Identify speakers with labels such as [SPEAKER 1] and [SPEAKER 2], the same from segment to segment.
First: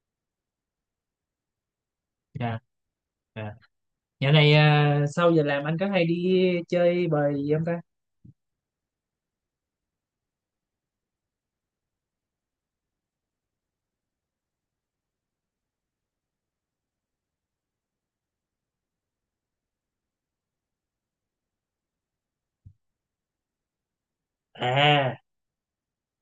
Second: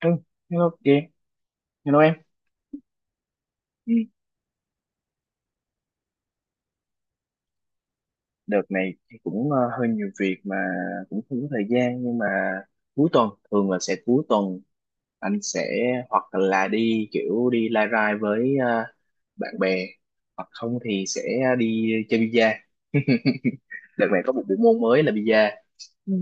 [SPEAKER 1] Ừ, hello chị, hello em.
[SPEAKER 2] Dạ, dạ.
[SPEAKER 1] Ừ.
[SPEAKER 2] Dạo này à, sau giờ làm anh có hay đi chơi bời gì không ta?
[SPEAKER 1] Đợt này thì cũng hơi nhiều việc mà cũng không có thời gian, nhưng mà cuối tuần thường là sẽ cuối tuần anh sẽ hoặc là đi kiểu đi lai rai với bạn bè, hoặc không thì sẽ đi chơi bi-a. Đợt này có một bộ môn mới là
[SPEAKER 2] À,
[SPEAKER 1] bi-a. Ừ.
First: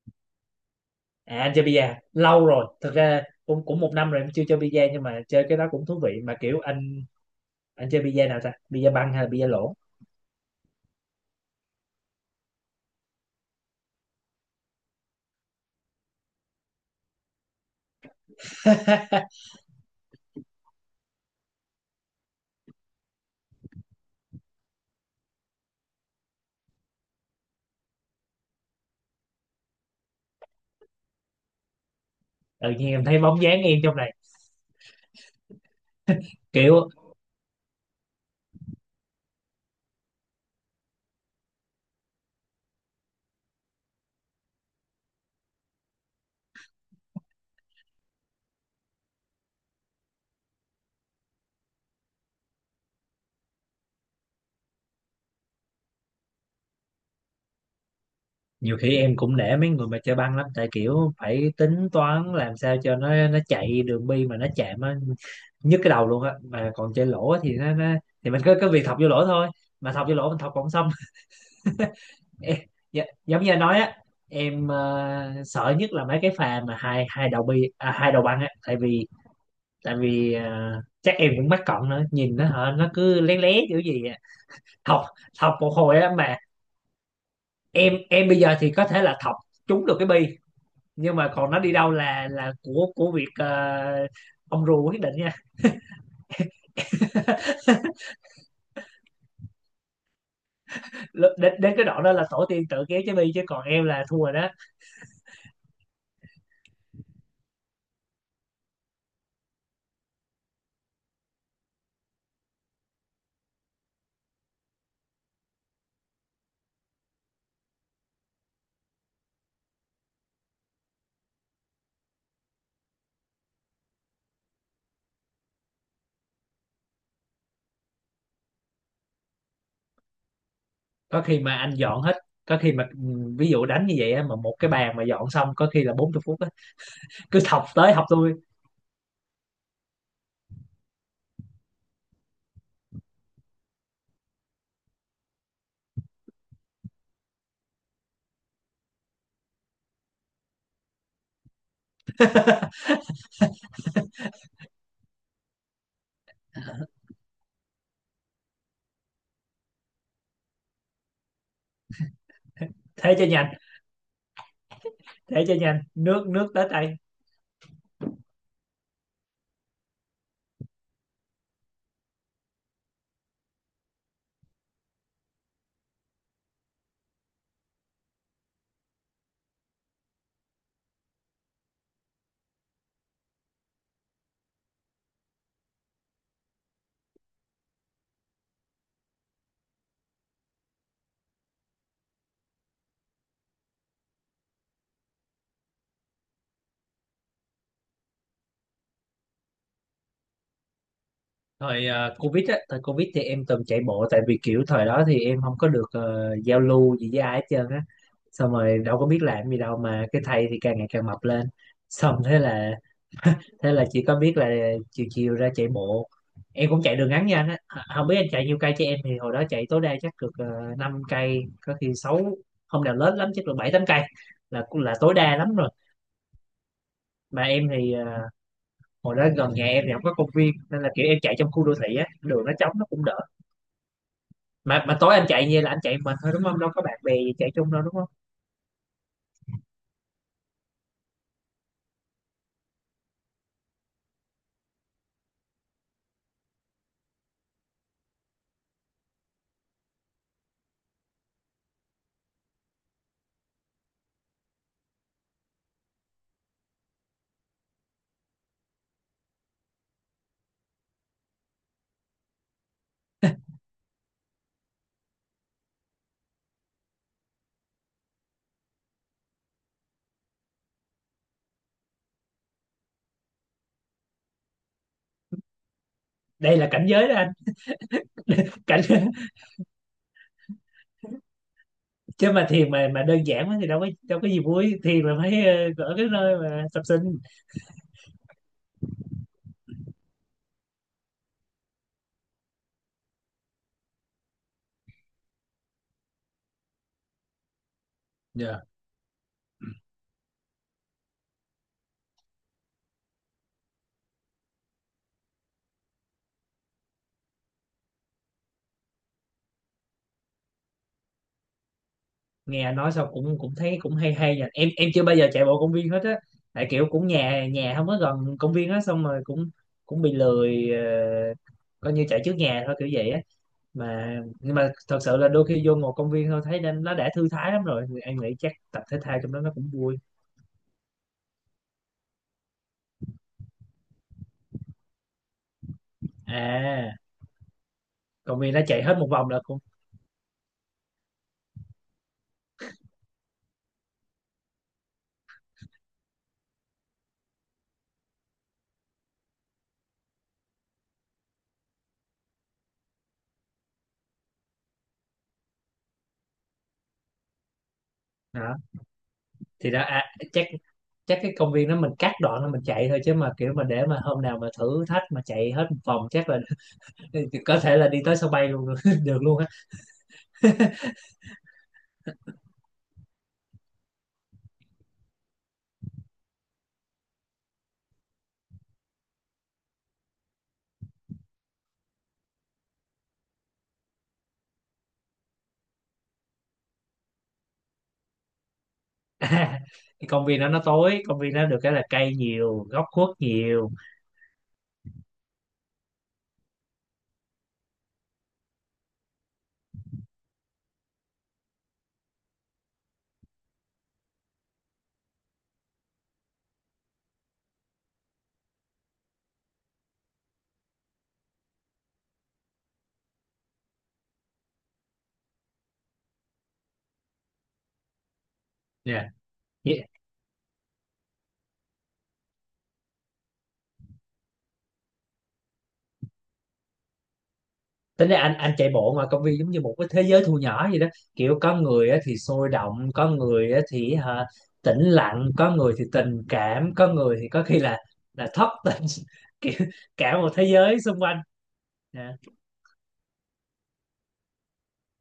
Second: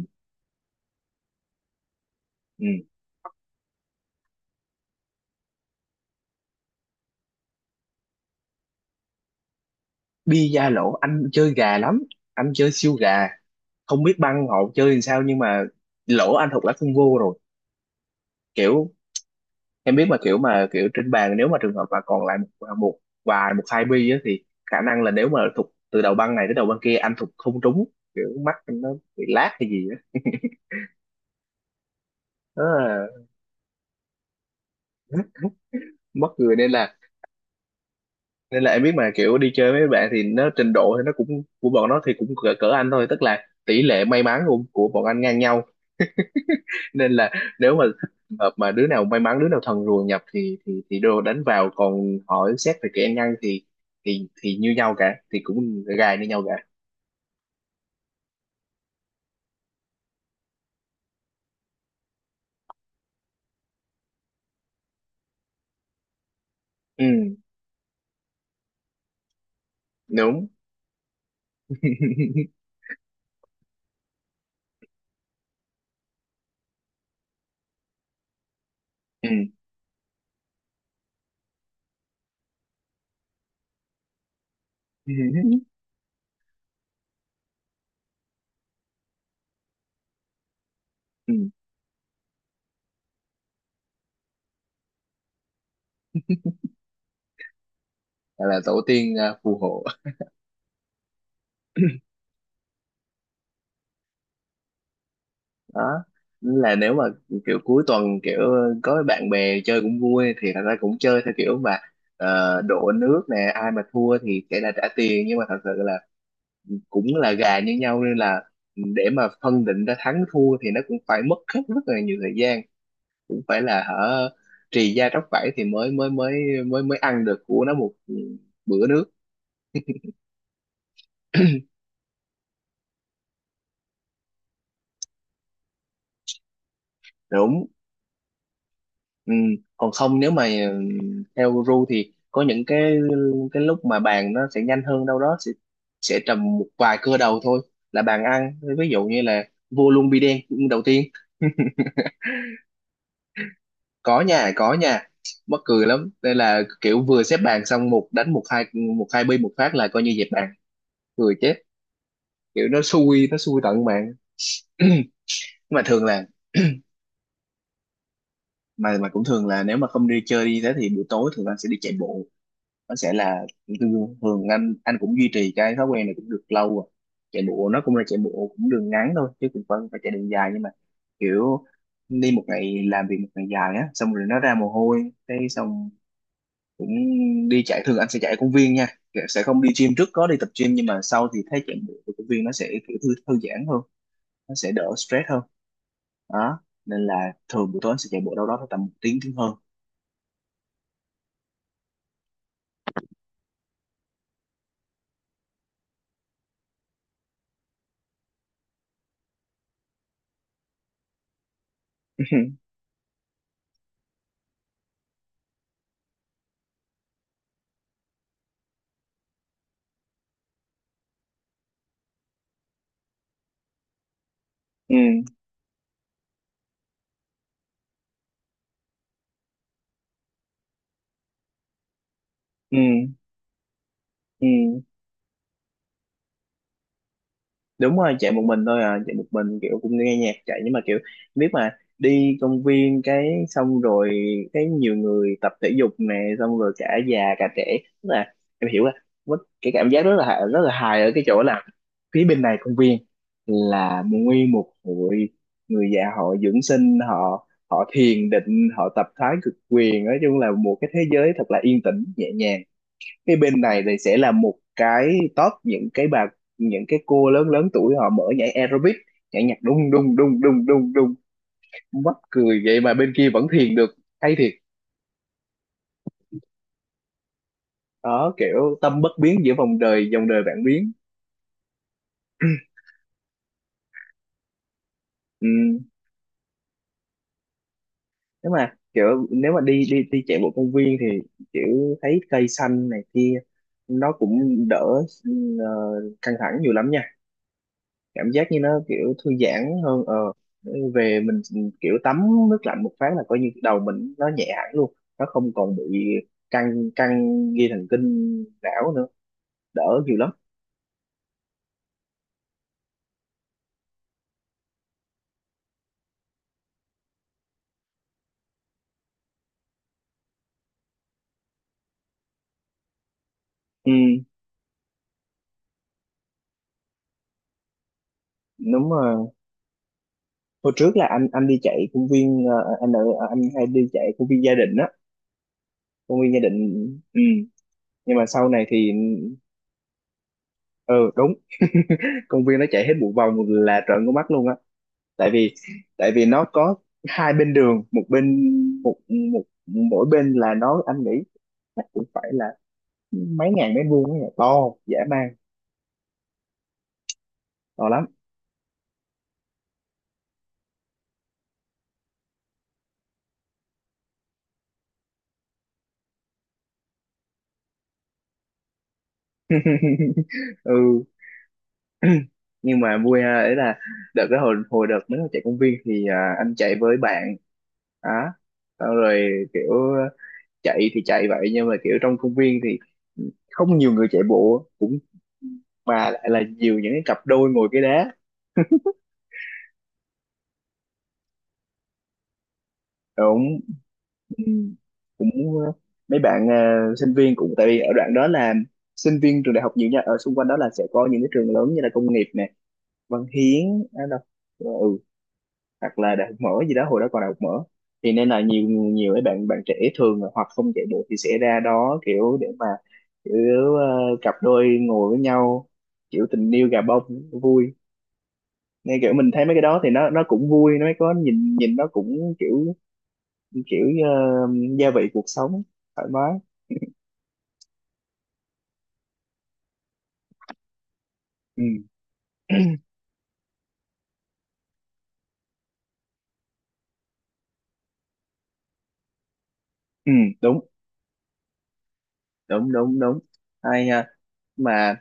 [SPEAKER 2] à anh chơi bida lâu
[SPEAKER 1] Ừ.
[SPEAKER 2] rồi. Thực ra cũng cũng một năm rồi em chưa chơi bida, nhưng mà chơi cái đó cũng thú vị mà. Kiểu anh chơi bida nào ta? Bida băng hay là bida lỗ?
[SPEAKER 1] Bi-a lỗ anh chơi gà lắm, anh chơi siêu gà, không biết băng họ chơi làm sao nhưng mà lỗ anh thuộc lá phân vô rồi. Kiểu em biết mà kiểu trên bàn nếu mà trường hợp mà còn lại một vài một hai bi á, thì khả năng là nếu mà thục từ đầu băng này tới đầu băng kia anh thục không trúng, kiểu mắt anh nó bị lát hay gì á. Nó
[SPEAKER 2] Tự nhiên em
[SPEAKER 1] là
[SPEAKER 2] thấy bóng dáng em trong này.
[SPEAKER 1] mất người, nên
[SPEAKER 2] Kiểu
[SPEAKER 1] là nên là em biết mà kiểu đi chơi với bạn thì nó trình độ thì nó cũng của bọn nó thì cũng cỡ anh thôi, tức là tỷ lệ may mắn của bọn anh ngang nhau. Nên là nếu mà hợp mà đứa nào may mắn đứa nào thần rùa nhập thì đồ đánh vào, còn hỏi xét về kỹ năng thì như nhau cả, thì cũng gài như nhau cả.
[SPEAKER 2] nhiều khi em cũng nể mấy người mà chơi băng lắm, tại kiểu phải tính toán làm sao cho nó chạy đường bi mà nó chạm á, nhức cái đầu luôn á. Mà còn chơi
[SPEAKER 1] Ừ,
[SPEAKER 2] lỗ thì nó thì mình cứ cứ việc thọc vô lỗ thôi, mà thọc vô lỗ mình
[SPEAKER 1] đúng.
[SPEAKER 2] thọc không xong. Ê, giống như anh nói á, em sợ nhất là mấy cái pha mà hai hai đầu bi à, hai đầu băng á, tại vì
[SPEAKER 1] Ừ.
[SPEAKER 2] chắc em cũng mắc cận nữa, nhìn nó hả nó cứ lé lé kiểu gì á. Thọc thọc một hồi á, mà em bây giờ thì có thể là thọc trúng được cái bi, nhưng mà
[SPEAKER 1] Ừ.
[SPEAKER 2] còn nó đi đâu là của việc ông rùa quyết định nha.
[SPEAKER 1] Gọi là tổ tiên à, phù hộ.
[SPEAKER 2] Đến đến cái đoạn đó là tổ tiên tự kéo trái bi, chứ còn em là thua rồi đó.
[SPEAKER 1] Đó là nếu mà kiểu cuối tuần kiểu có bạn bè chơi cũng vui, thì thật ra cũng chơi theo kiểu mà đổ nước nè, ai mà thua thì sẽ là trả tiền, nhưng mà thật sự là cũng là gà như nhau nên là để mà phân định ra thắng thua thì nó cũng phải mất hết rất là nhiều thời gian, cũng phải là hở trì da tróc vảy thì mới mới mới mới mới ăn được của nó một bữa nước.
[SPEAKER 2] Có khi mà anh dọn hết, có khi mà ví dụ đánh như vậy á, mà một cái bàn mà dọn xong có khi là 40 phút, cứ thọc
[SPEAKER 1] Đúng.
[SPEAKER 2] tới thọc lui.
[SPEAKER 1] Ừ. Còn không nếu mà theo ru thì có những cái lúc mà bàn nó sẽ nhanh hơn, đâu đó sẽ trầm một vài cưa đầu thôi, là bàn ăn, ví dụ như là vua luôn bi đen đầu tiên. có nhà mắc cười lắm, đây là kiểu vừa xếp bàn xong một đánh một hai, một hai bi một phát là coi như dẹp bàn, cười chết, kiểu
[SPEAKER 2] thế cho
[SPEAKER 1] nó
[SPEAKER 2] nhanh
[SPEAKER 1] xui tận mạng. Nhưng
[SPEAKER 2] thế cho
[SPEAKER 1] mà
[SPEAKER 2] nhanh
[SPEAKER 1] thường là
[SPEAKER 2] nước nước tới tay.
[SPEAKER 1] mà cũng thường là nếu mà không đi chơi đi thế thì buổi tối thường là sẽ đi chạy bộ. Nó sẽ là thường anh cũng duy trì cái thói quen này cũng được lâu rồi, chạy bộ nó cũng là chạy bộ cũng đường ngắn thôi chứ cũng phải phải chạy đường dài, nhưng mà kiểu đi một ngày làm việc một ngày dài á xong rồi nó ra mồ hôi cái xong cũng đi chạy. Thường anh sẽ chạy ở công viên nha, sẽ không đi gym, trước có đi tập gym nhưng mà sau thì thấy chạy bộ ở công viên nó sẽ kiểu thư giãn hơn, nó sẽ đỡ stress hơn. Đó, nên là thường buổi tối anh sẽ chạy bộ đâu đó tầm một tiếng tiếng hơn.
[SPEAKER 2] Thời covid á, thời covid thì em từng chạy bộ, tại vì kiểu thời đó thì em không có được giao lưu gì với ai hết trơn á, xong rồi đâu có biết làm gì đâu, mà cái thầy thì càng ngày càng mập lên. Xong thế là thế là chỉ có biết là chiều chiều ra chạy bộ. Em cũng chạy đường ngắn nha anh á, không biết anh chạy nhiêu cây chứ em thì hồi đó chạy tối đa chắc được 5 cây, có khi sáu, không nào lớn lắm chắc được 7 8 cây là cũng là
[SPEAKER 1] Ừ.
[SPEAKER 2] tối đa lắm rồi. Mà em thì hồi đó gần nhà em thì không có công viên, nên là kiểu em chạy trong khu đô thị á, đường nó trống
[SPEAKER 1] Ừ.
[SPEAKER 2] nó cũng đỡ.
[SPEAKER 1] Ừ,
[SPEAKER 2] Mà tối anh chạy như là anh chạy mình thôi đúng không, đâu có bạn bè gì chạy chung đâu đúng
[SPEAKER 1] đúng
[SPEAKER 2] không?
[SPEAKER 1] rồi, chạy một mình thôi à, chạy một mình kiểu cũng nghe nhạc chạy, nhưng mà kiểu biết mà đi công viên cái xong rồi cái nhiều người tập thể dục nè, xong rồi cả già cả trẻ, tức là em hiểu là mất cái cảm giác rất là hài ở cái chỗ là phía bên này công viên là nguyên một hội người già họ dưỡng sinh, họ họ thiền định, họ tập thái cực quyền, nói chung là một cái thế giới thật là yên tĩnh nhẹ nhàng. Cái bên này thì sẽ là một cái top những cái bà, những cái cô lớn lớn tuổi họ mở nhảy aerobic, nhảy nhạc đung đung đung đung đung đung, mắc cười vậy mà bên kia vẫn thiền được, hay thiệt.
[SPEAKER 2] Đây là cảnh giới đó anh.
[SPEAKER 1] Đó kiểu
[SPEAKER 2] cảnh
[SPEAKER 1] tâm bất biến giữa vòng đời dòng đời vạn biến.
[SPEAKER 2] Chứ mà thiền mà đơn giản quá thì đâu có gì vui, thiền là phải
[SPEAKER 1] Ừ.
[SPEAKER 2] ở cái nơi mà tập sinh.
[SPEAKER 1] Nếu mà kiểu nếu mà đi đi đi chạy bộ công viên thì kiểu thấy cây xanh này kia nó cũng đỡ ờ, căng thẳng nhiều lắm nha, cảm giác như
[SPEAKER 2] Dạ.
[SPEAKER 1] nó kiểu thư giãn hơn. Ờ Về mình kiểu tắm nước lạnh một phát là coi như đầu mình nó nhẹ hẳn luôn, nó không còn bị căng căng dây thần kinh não nữa, đỡ nhiều lắm.
[SPEAKER 2] Nghe anh nói xong cũng cũng thấy cũng hay hay nha, em chưa bao giờ chạy bộ công viên hết á, tại kiểu cũng nhà nhà không có gần công viên á, xong rồi cũng cũng bị lười coi như chạy trước nhà thôi kiểu vậy á
[SPEAKER 1] Ừ
[SPEAKER 2] mà. Nhưng mà thật sự là đôi khi vô ngồi công viên thôi thấy nên nó đã thư thái lắm rồi. Thì em nghĩ chắc tập
[SPEAKER 1] đúng
[SPEAKER 2] thể thao
[SPEAKER 1] rồi,
[SPEAKER 2] trong đó nó cũng vui.
[SPEAKER 1] hồi trước là anh đi chạy công viên, anh ở anh hay đi chạy công viên gia đình á, công viên gia đình.
[SPEAKER 2] À
[SPEAKER 1] Ừ. Nhưng mà
[SPEAKER 2] công
[SPEAKER 1] sau
[SPEAKER 2] viên nó
[SPEAKER 1] này
[SPEAKER 2] chạy
[SPEAKER 1] thì
[SPEAKER 2] hết một vòng là cũng,
[SPEAKER 1] ừ đúng, công viên nó chạy hết một vòng là trợn con mắt luôn á, tại vì tại vì nó có hai bên đường, một bên, một một mỗi bên là nó anh nghĩ chắc cũng phải là mấy ngàn mét vuông ấy, to dã man, to lắm.
[SPEAKER 2] đó thì đó à, chắc chắc cái công viên đó mình cắt đoạn đó mình chạy thôi, chứ mà kiểu mà để mà hôm nào mà thử thách mà chạy hết một vòng chắc là có thể là đi tới sân bay luôn được luôn á.
[SPEAKER 1] Ừ. Nhưng mà vui ha, ấy là đợt cái hồi hồi đợt mới chạy công viên thì anh chạy với bạn á, xong rồi kiểu chạy thì chạy vậy nhưng mà kiểu trong công viên thì không nhiều người chạy bộ mà lại là nhiều những cái cặp đôi ngồi cái đá.
[SPEAKER 2] À, cái công viên đó nó tối, công viên đó được cái là cây nhiều góc khuất
[SPEAKER 1] Đúng.
[SPEAKER 2] nhiều.
[SPEAKER 1] Ừ. Cũng mấy bạn sinh viên, cũng tại vì ở đoạn đó là sinh viên trường đại học nhiều nha, ở xung quanh đó là sẽ có những cái trường lớn như là công nghiệp nè, Văn Hiến à, đâu ờ, ừ, hoặc là đại học mở gì đó, hồi đó còn đại học mở, thì nên là nhiều nhiều mấy bạn bạn trẻ thường là hoặc không chạy bộ thì sẽ ra đó kiểu để mà kiểu cặp đôi ngồi với nhau, kiểu tình yêu gà bông, vui. Nên kiểu
[SPEAKER 2] Dạ,
[SPEAKER 1] mình thấy mấy cái đó thì nó cũng vui, nó có nhìn nhìn nó cũng kiểu kiểu gia vị cuộc sống, thoải mái.
[SPEAKER 2] tính ra anh chạy bộ ngoài công viên giống như một cái thế giới thu nhỏ vậy đó, kiểu có
[SPEAKER 1] Ừ,
[SPEAKER 2] người á thì sôi động, có người á thì hả, tĩnh lặng, có người thì tình cảm, có người thì có khi là thất tình. Kiểu
[SPEAKER 1] ừ,
[SPEAKER 2] cả một thế
[SPEAKER 1] đúng
[SPEAKER 2] giới xung quanh. Dạ.
[SPEAKER 1] đúng đúng đúng, hay nha. Mà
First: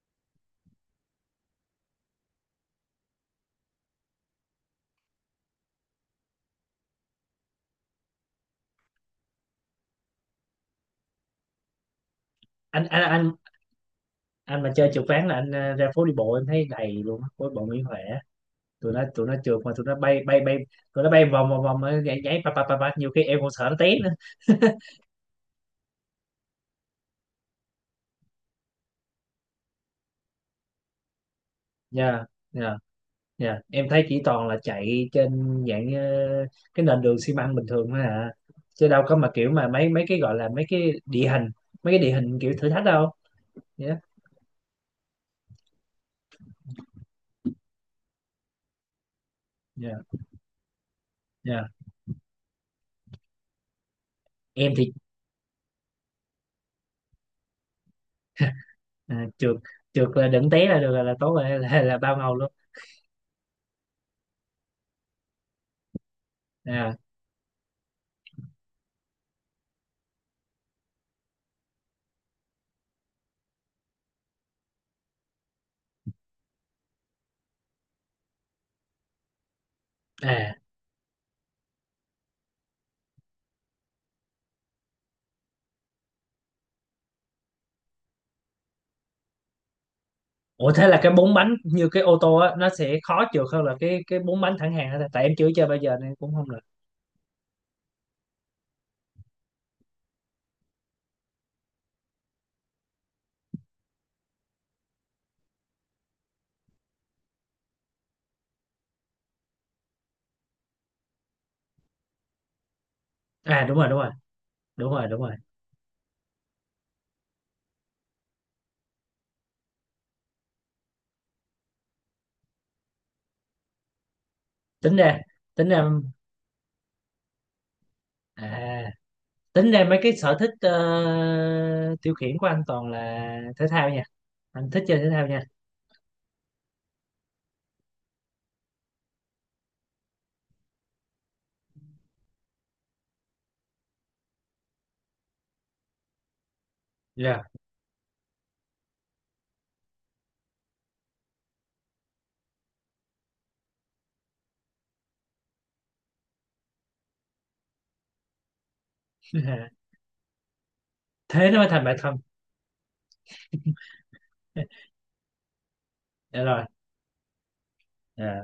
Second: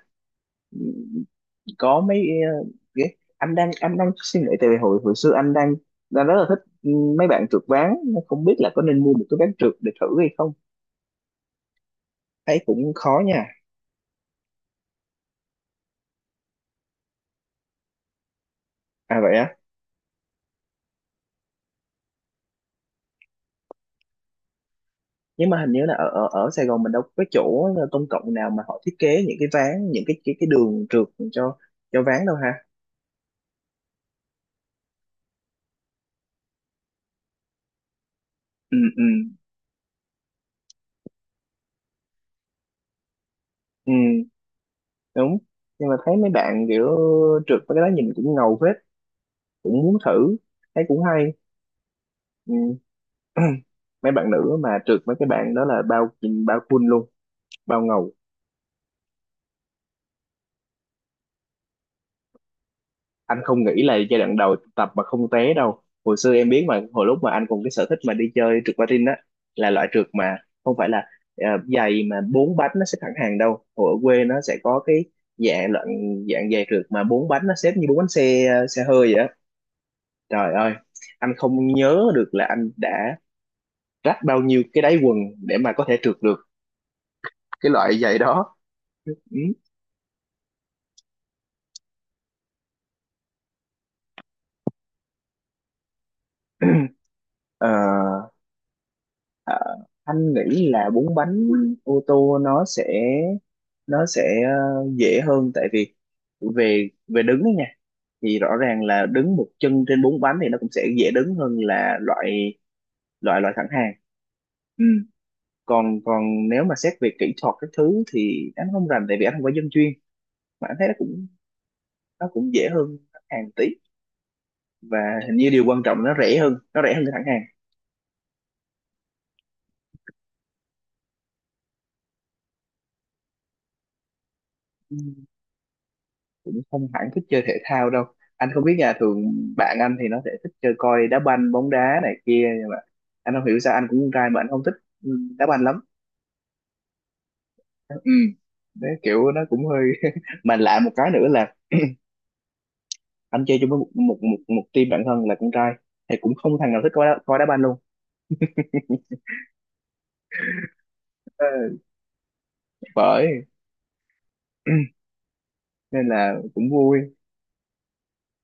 [SPEAKER 1] có mấy ờ, cái anh đang suy nghĩ, tại vì hồi hồi xưa anh đang đang rất là thích mấy bạn trượt ván, không biết là có nên mua một cái ván trượt để thử hay không, thấy
[SPEAKER 2] anh
[SPEAKER 1] cũng
[SPEAKER 2] anh
[SPEAKER 1] khó
[SPEAKER 2] anh
[SPEAKER 1] nha.
[SPEAKER 2] anh mà chơi trượt ván là anh ra phố đi bộ em thấy đầy luôn á, phố đi bộ Nguyễn Huệ á. tụi nó
[SPEAKER 1] À
[SPEAKER 2] tụi
[SPEAKER 1] vậy
[SPEAKER 2] nó
[SPEAKER 1] á.
[SPEAKER 2] trượt mà tụi nó bay bay bay, tụi nó bay vòng vòng vòng nhảy nhảy pa pa pa pa, nhiều khi em còn sợ nó té nữa.
[SPEAKER 1] Nhưng mà hình như là ở ở, ở Sài Gòn mình đâu có cái chỗ công cộng nào mà họ thiết kế những cái ván, những cái đường trượt cho cho ván
[SPEAKER 2] nha.
[SPEAKER 1] đâu ha.
[SPEAKER 2] Dạ, em thấy chỉ toàn là chạy trên dạng cái nền đường xi măng bình thường thôi à.
[SPEAKER 1] Ừ
[SPEAKER 2] Chứ
[SPEAKER 1] ừ
[SPEAKER 2] đâu có mà kiểu mà mấy mấy cái gọi là mấy cái địa hình, mấy cái địa hình kiểu thử thách đâu.
[SPEAKER 1] ừ
[SPEAKER 2] Dạ,
[SPEAKER 1] đúng. Nhưng mà thấy mấy bạn kiểu trượt với cái đó nhìn cũng ngầu phết, cũng
[SPEAKER 2] dạ,
[SPEAKER 1] muốn thử, thấy cũng hay.
[SPEAKER 2] dạ.
[SPEAKER 1] Ừ. Mấy bạn nữ
[SPEAKER 2] Em
[SPEAKER 1] mà
[SPEAKER 2] thì
[SPEAKER 1] trượt, mấy cái bạn đó là bao, bao full luôn, bao ngầu.
[SPEAKER 2] à, trượt trượt là đừng té là được, là tốt rồi, là bao ngầu luôn.
[SPEAKER 1] Anh không nghĩ là giai đoạn đầu tập mà không té đâu, hồi xưa em biết mà
[SPEAKER 2] À,
[SPEAKER 1] hồi lúc mà anh cùng cái sở thích mà đi chơi trượt patin á, là loại trượt mà không phải là ờ, giày mà bốn bánh nó xếp thẳng hàng đâu, hồi ở quê nó sẽ có cái dạng loại dạng giày trượt mà bốn bánh nó xếp như bốn bánh xe xe hơi vậy á. Trời
[SPEAKER 2] à.
[SPEAKER 1] ơi, anh không nhớ được là anh đã rách bao nhiêu cái đáy quần để mà có thể trượt được cái loại giày đó.
[SPEAKER 2] Ủa thế là cái bốn bánh như cái ô tô á nó sẽ khó trượt hơn là cái bốn bánh thẳng hàng hả ta? Tại em chưa chơi bao giờ nên cũng không được.
[SPEAKER 1] Ừ. Ờ, à, anh nghĩ là bốn bánh ô tô nó sẽ dễ hơn, tại vì về về đứng ấy nha, thì rõ ràng là đứng một chân trên bốn bánh thì nó cũng sẽ dễ đứng hơn là loại, loại
[SPEAKER 2] À
[SPEAKER 1] thẳng
[SPEAKER 2] đúng rồi,
[SPEAKER 1] hàng.
[SPEAKER 2] đúng rồi.
[SPEAKER 1] Ừ.
[SPEAKER 2] Đúng rồi, đúng rồi.
[SPEAKER 1] còn còn nếu mà xét về kỹ thuật các thứ thì anh không rành tại vì anh không phải dân chuyên, mà anh thấy nó cũng dễ hơn thẳng hàng tí,
[SPEAKER 2] Tính
[SPEAKER 1] và
[SPEAKER 2] ra
[SPEAKER 1] hình như điều
[SPEAKER 2] tính
[SPEAKER 1] quan
[SPEAKER 2] ra
[SPEAKER 1] trọng là nó rẻ hơn, nó rẻ hơn cái thẳng hàng.
[SPEAKER 2] à tính ra mấy cái sở thích tiêu khiển của anh toàn là thể thao nha, anh thích chơi thể thao nha.
[SPEAKER 1] Cũng không hẳn thích chơi thể thao đâu, anh không biết nhà thường bạn anh thì nó sẽ thích chơi coi đá banh bóng đá này kia, nhưng mà anh không hiểu sao anh cũng con trai mà anh không thích ừ, đá banh lắm.
[SPEAKER 2] Dạ.
[SPEAKER 1] Ừ. Đấy, kiểu nó cũng hơi mà lạ một cái nữa là anh chơi chung với một team bạn thân là con trai thì cũng không thằng nào thích coi đá banh luôn. Ờ,
[SPEAKER 2] Thế nó mới thành bạn thân.
[SPEAKER 1] bởi. Nên là
[SPEAKER 2] Dạ rồi.
[SPEAKER 1] cũng vui.
[SPEAKER 2] Dạ.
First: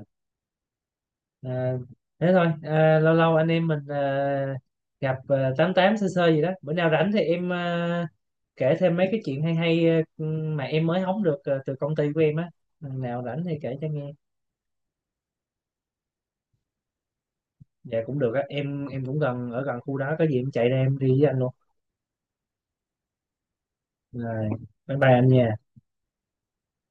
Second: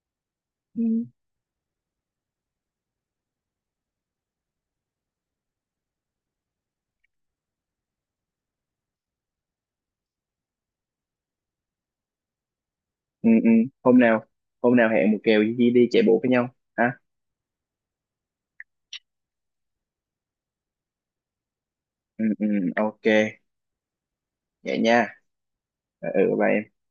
[SPEAKER 1] Ừ.
[SPEAKER 2] Ờ, thế thôi. Ờ, lâu lâu anh em mình gặp tám tám sơ sơ gì đó, bữa nào rảnh thì em kể thêm mấy cái chuyện hay hay mà em mới hóng được từ công ty của em á. Lần nào
[SPEAKER 1] Ừ,
[SPEAKER 2] rảnh
[SPEAKER 1] ừ.
[SPEAKER 2] thì kể cho
[SPEAKER 1] hôm
[SPEAKER 2] nghe.
[SPEAKER 1] nào hôm nào hẹn một kèo đi chạy bộ với nhau ha.
[SPEAKER 2] Dạ cũng được á, em cũng gần ở gần khu đó, có gì em chạy ra em đi với anh luôn.
[SPEAKER 1] Ừ, ừ, ok.
[SPEAKER 2] Rồi
[SPEAKER 1] Vậy
[SPEAKER 2] bye
[SPEAKER 1] nha.
[SPEAKER 2] bye anh nha.
[SPEAKER 1] Ừ, bye em.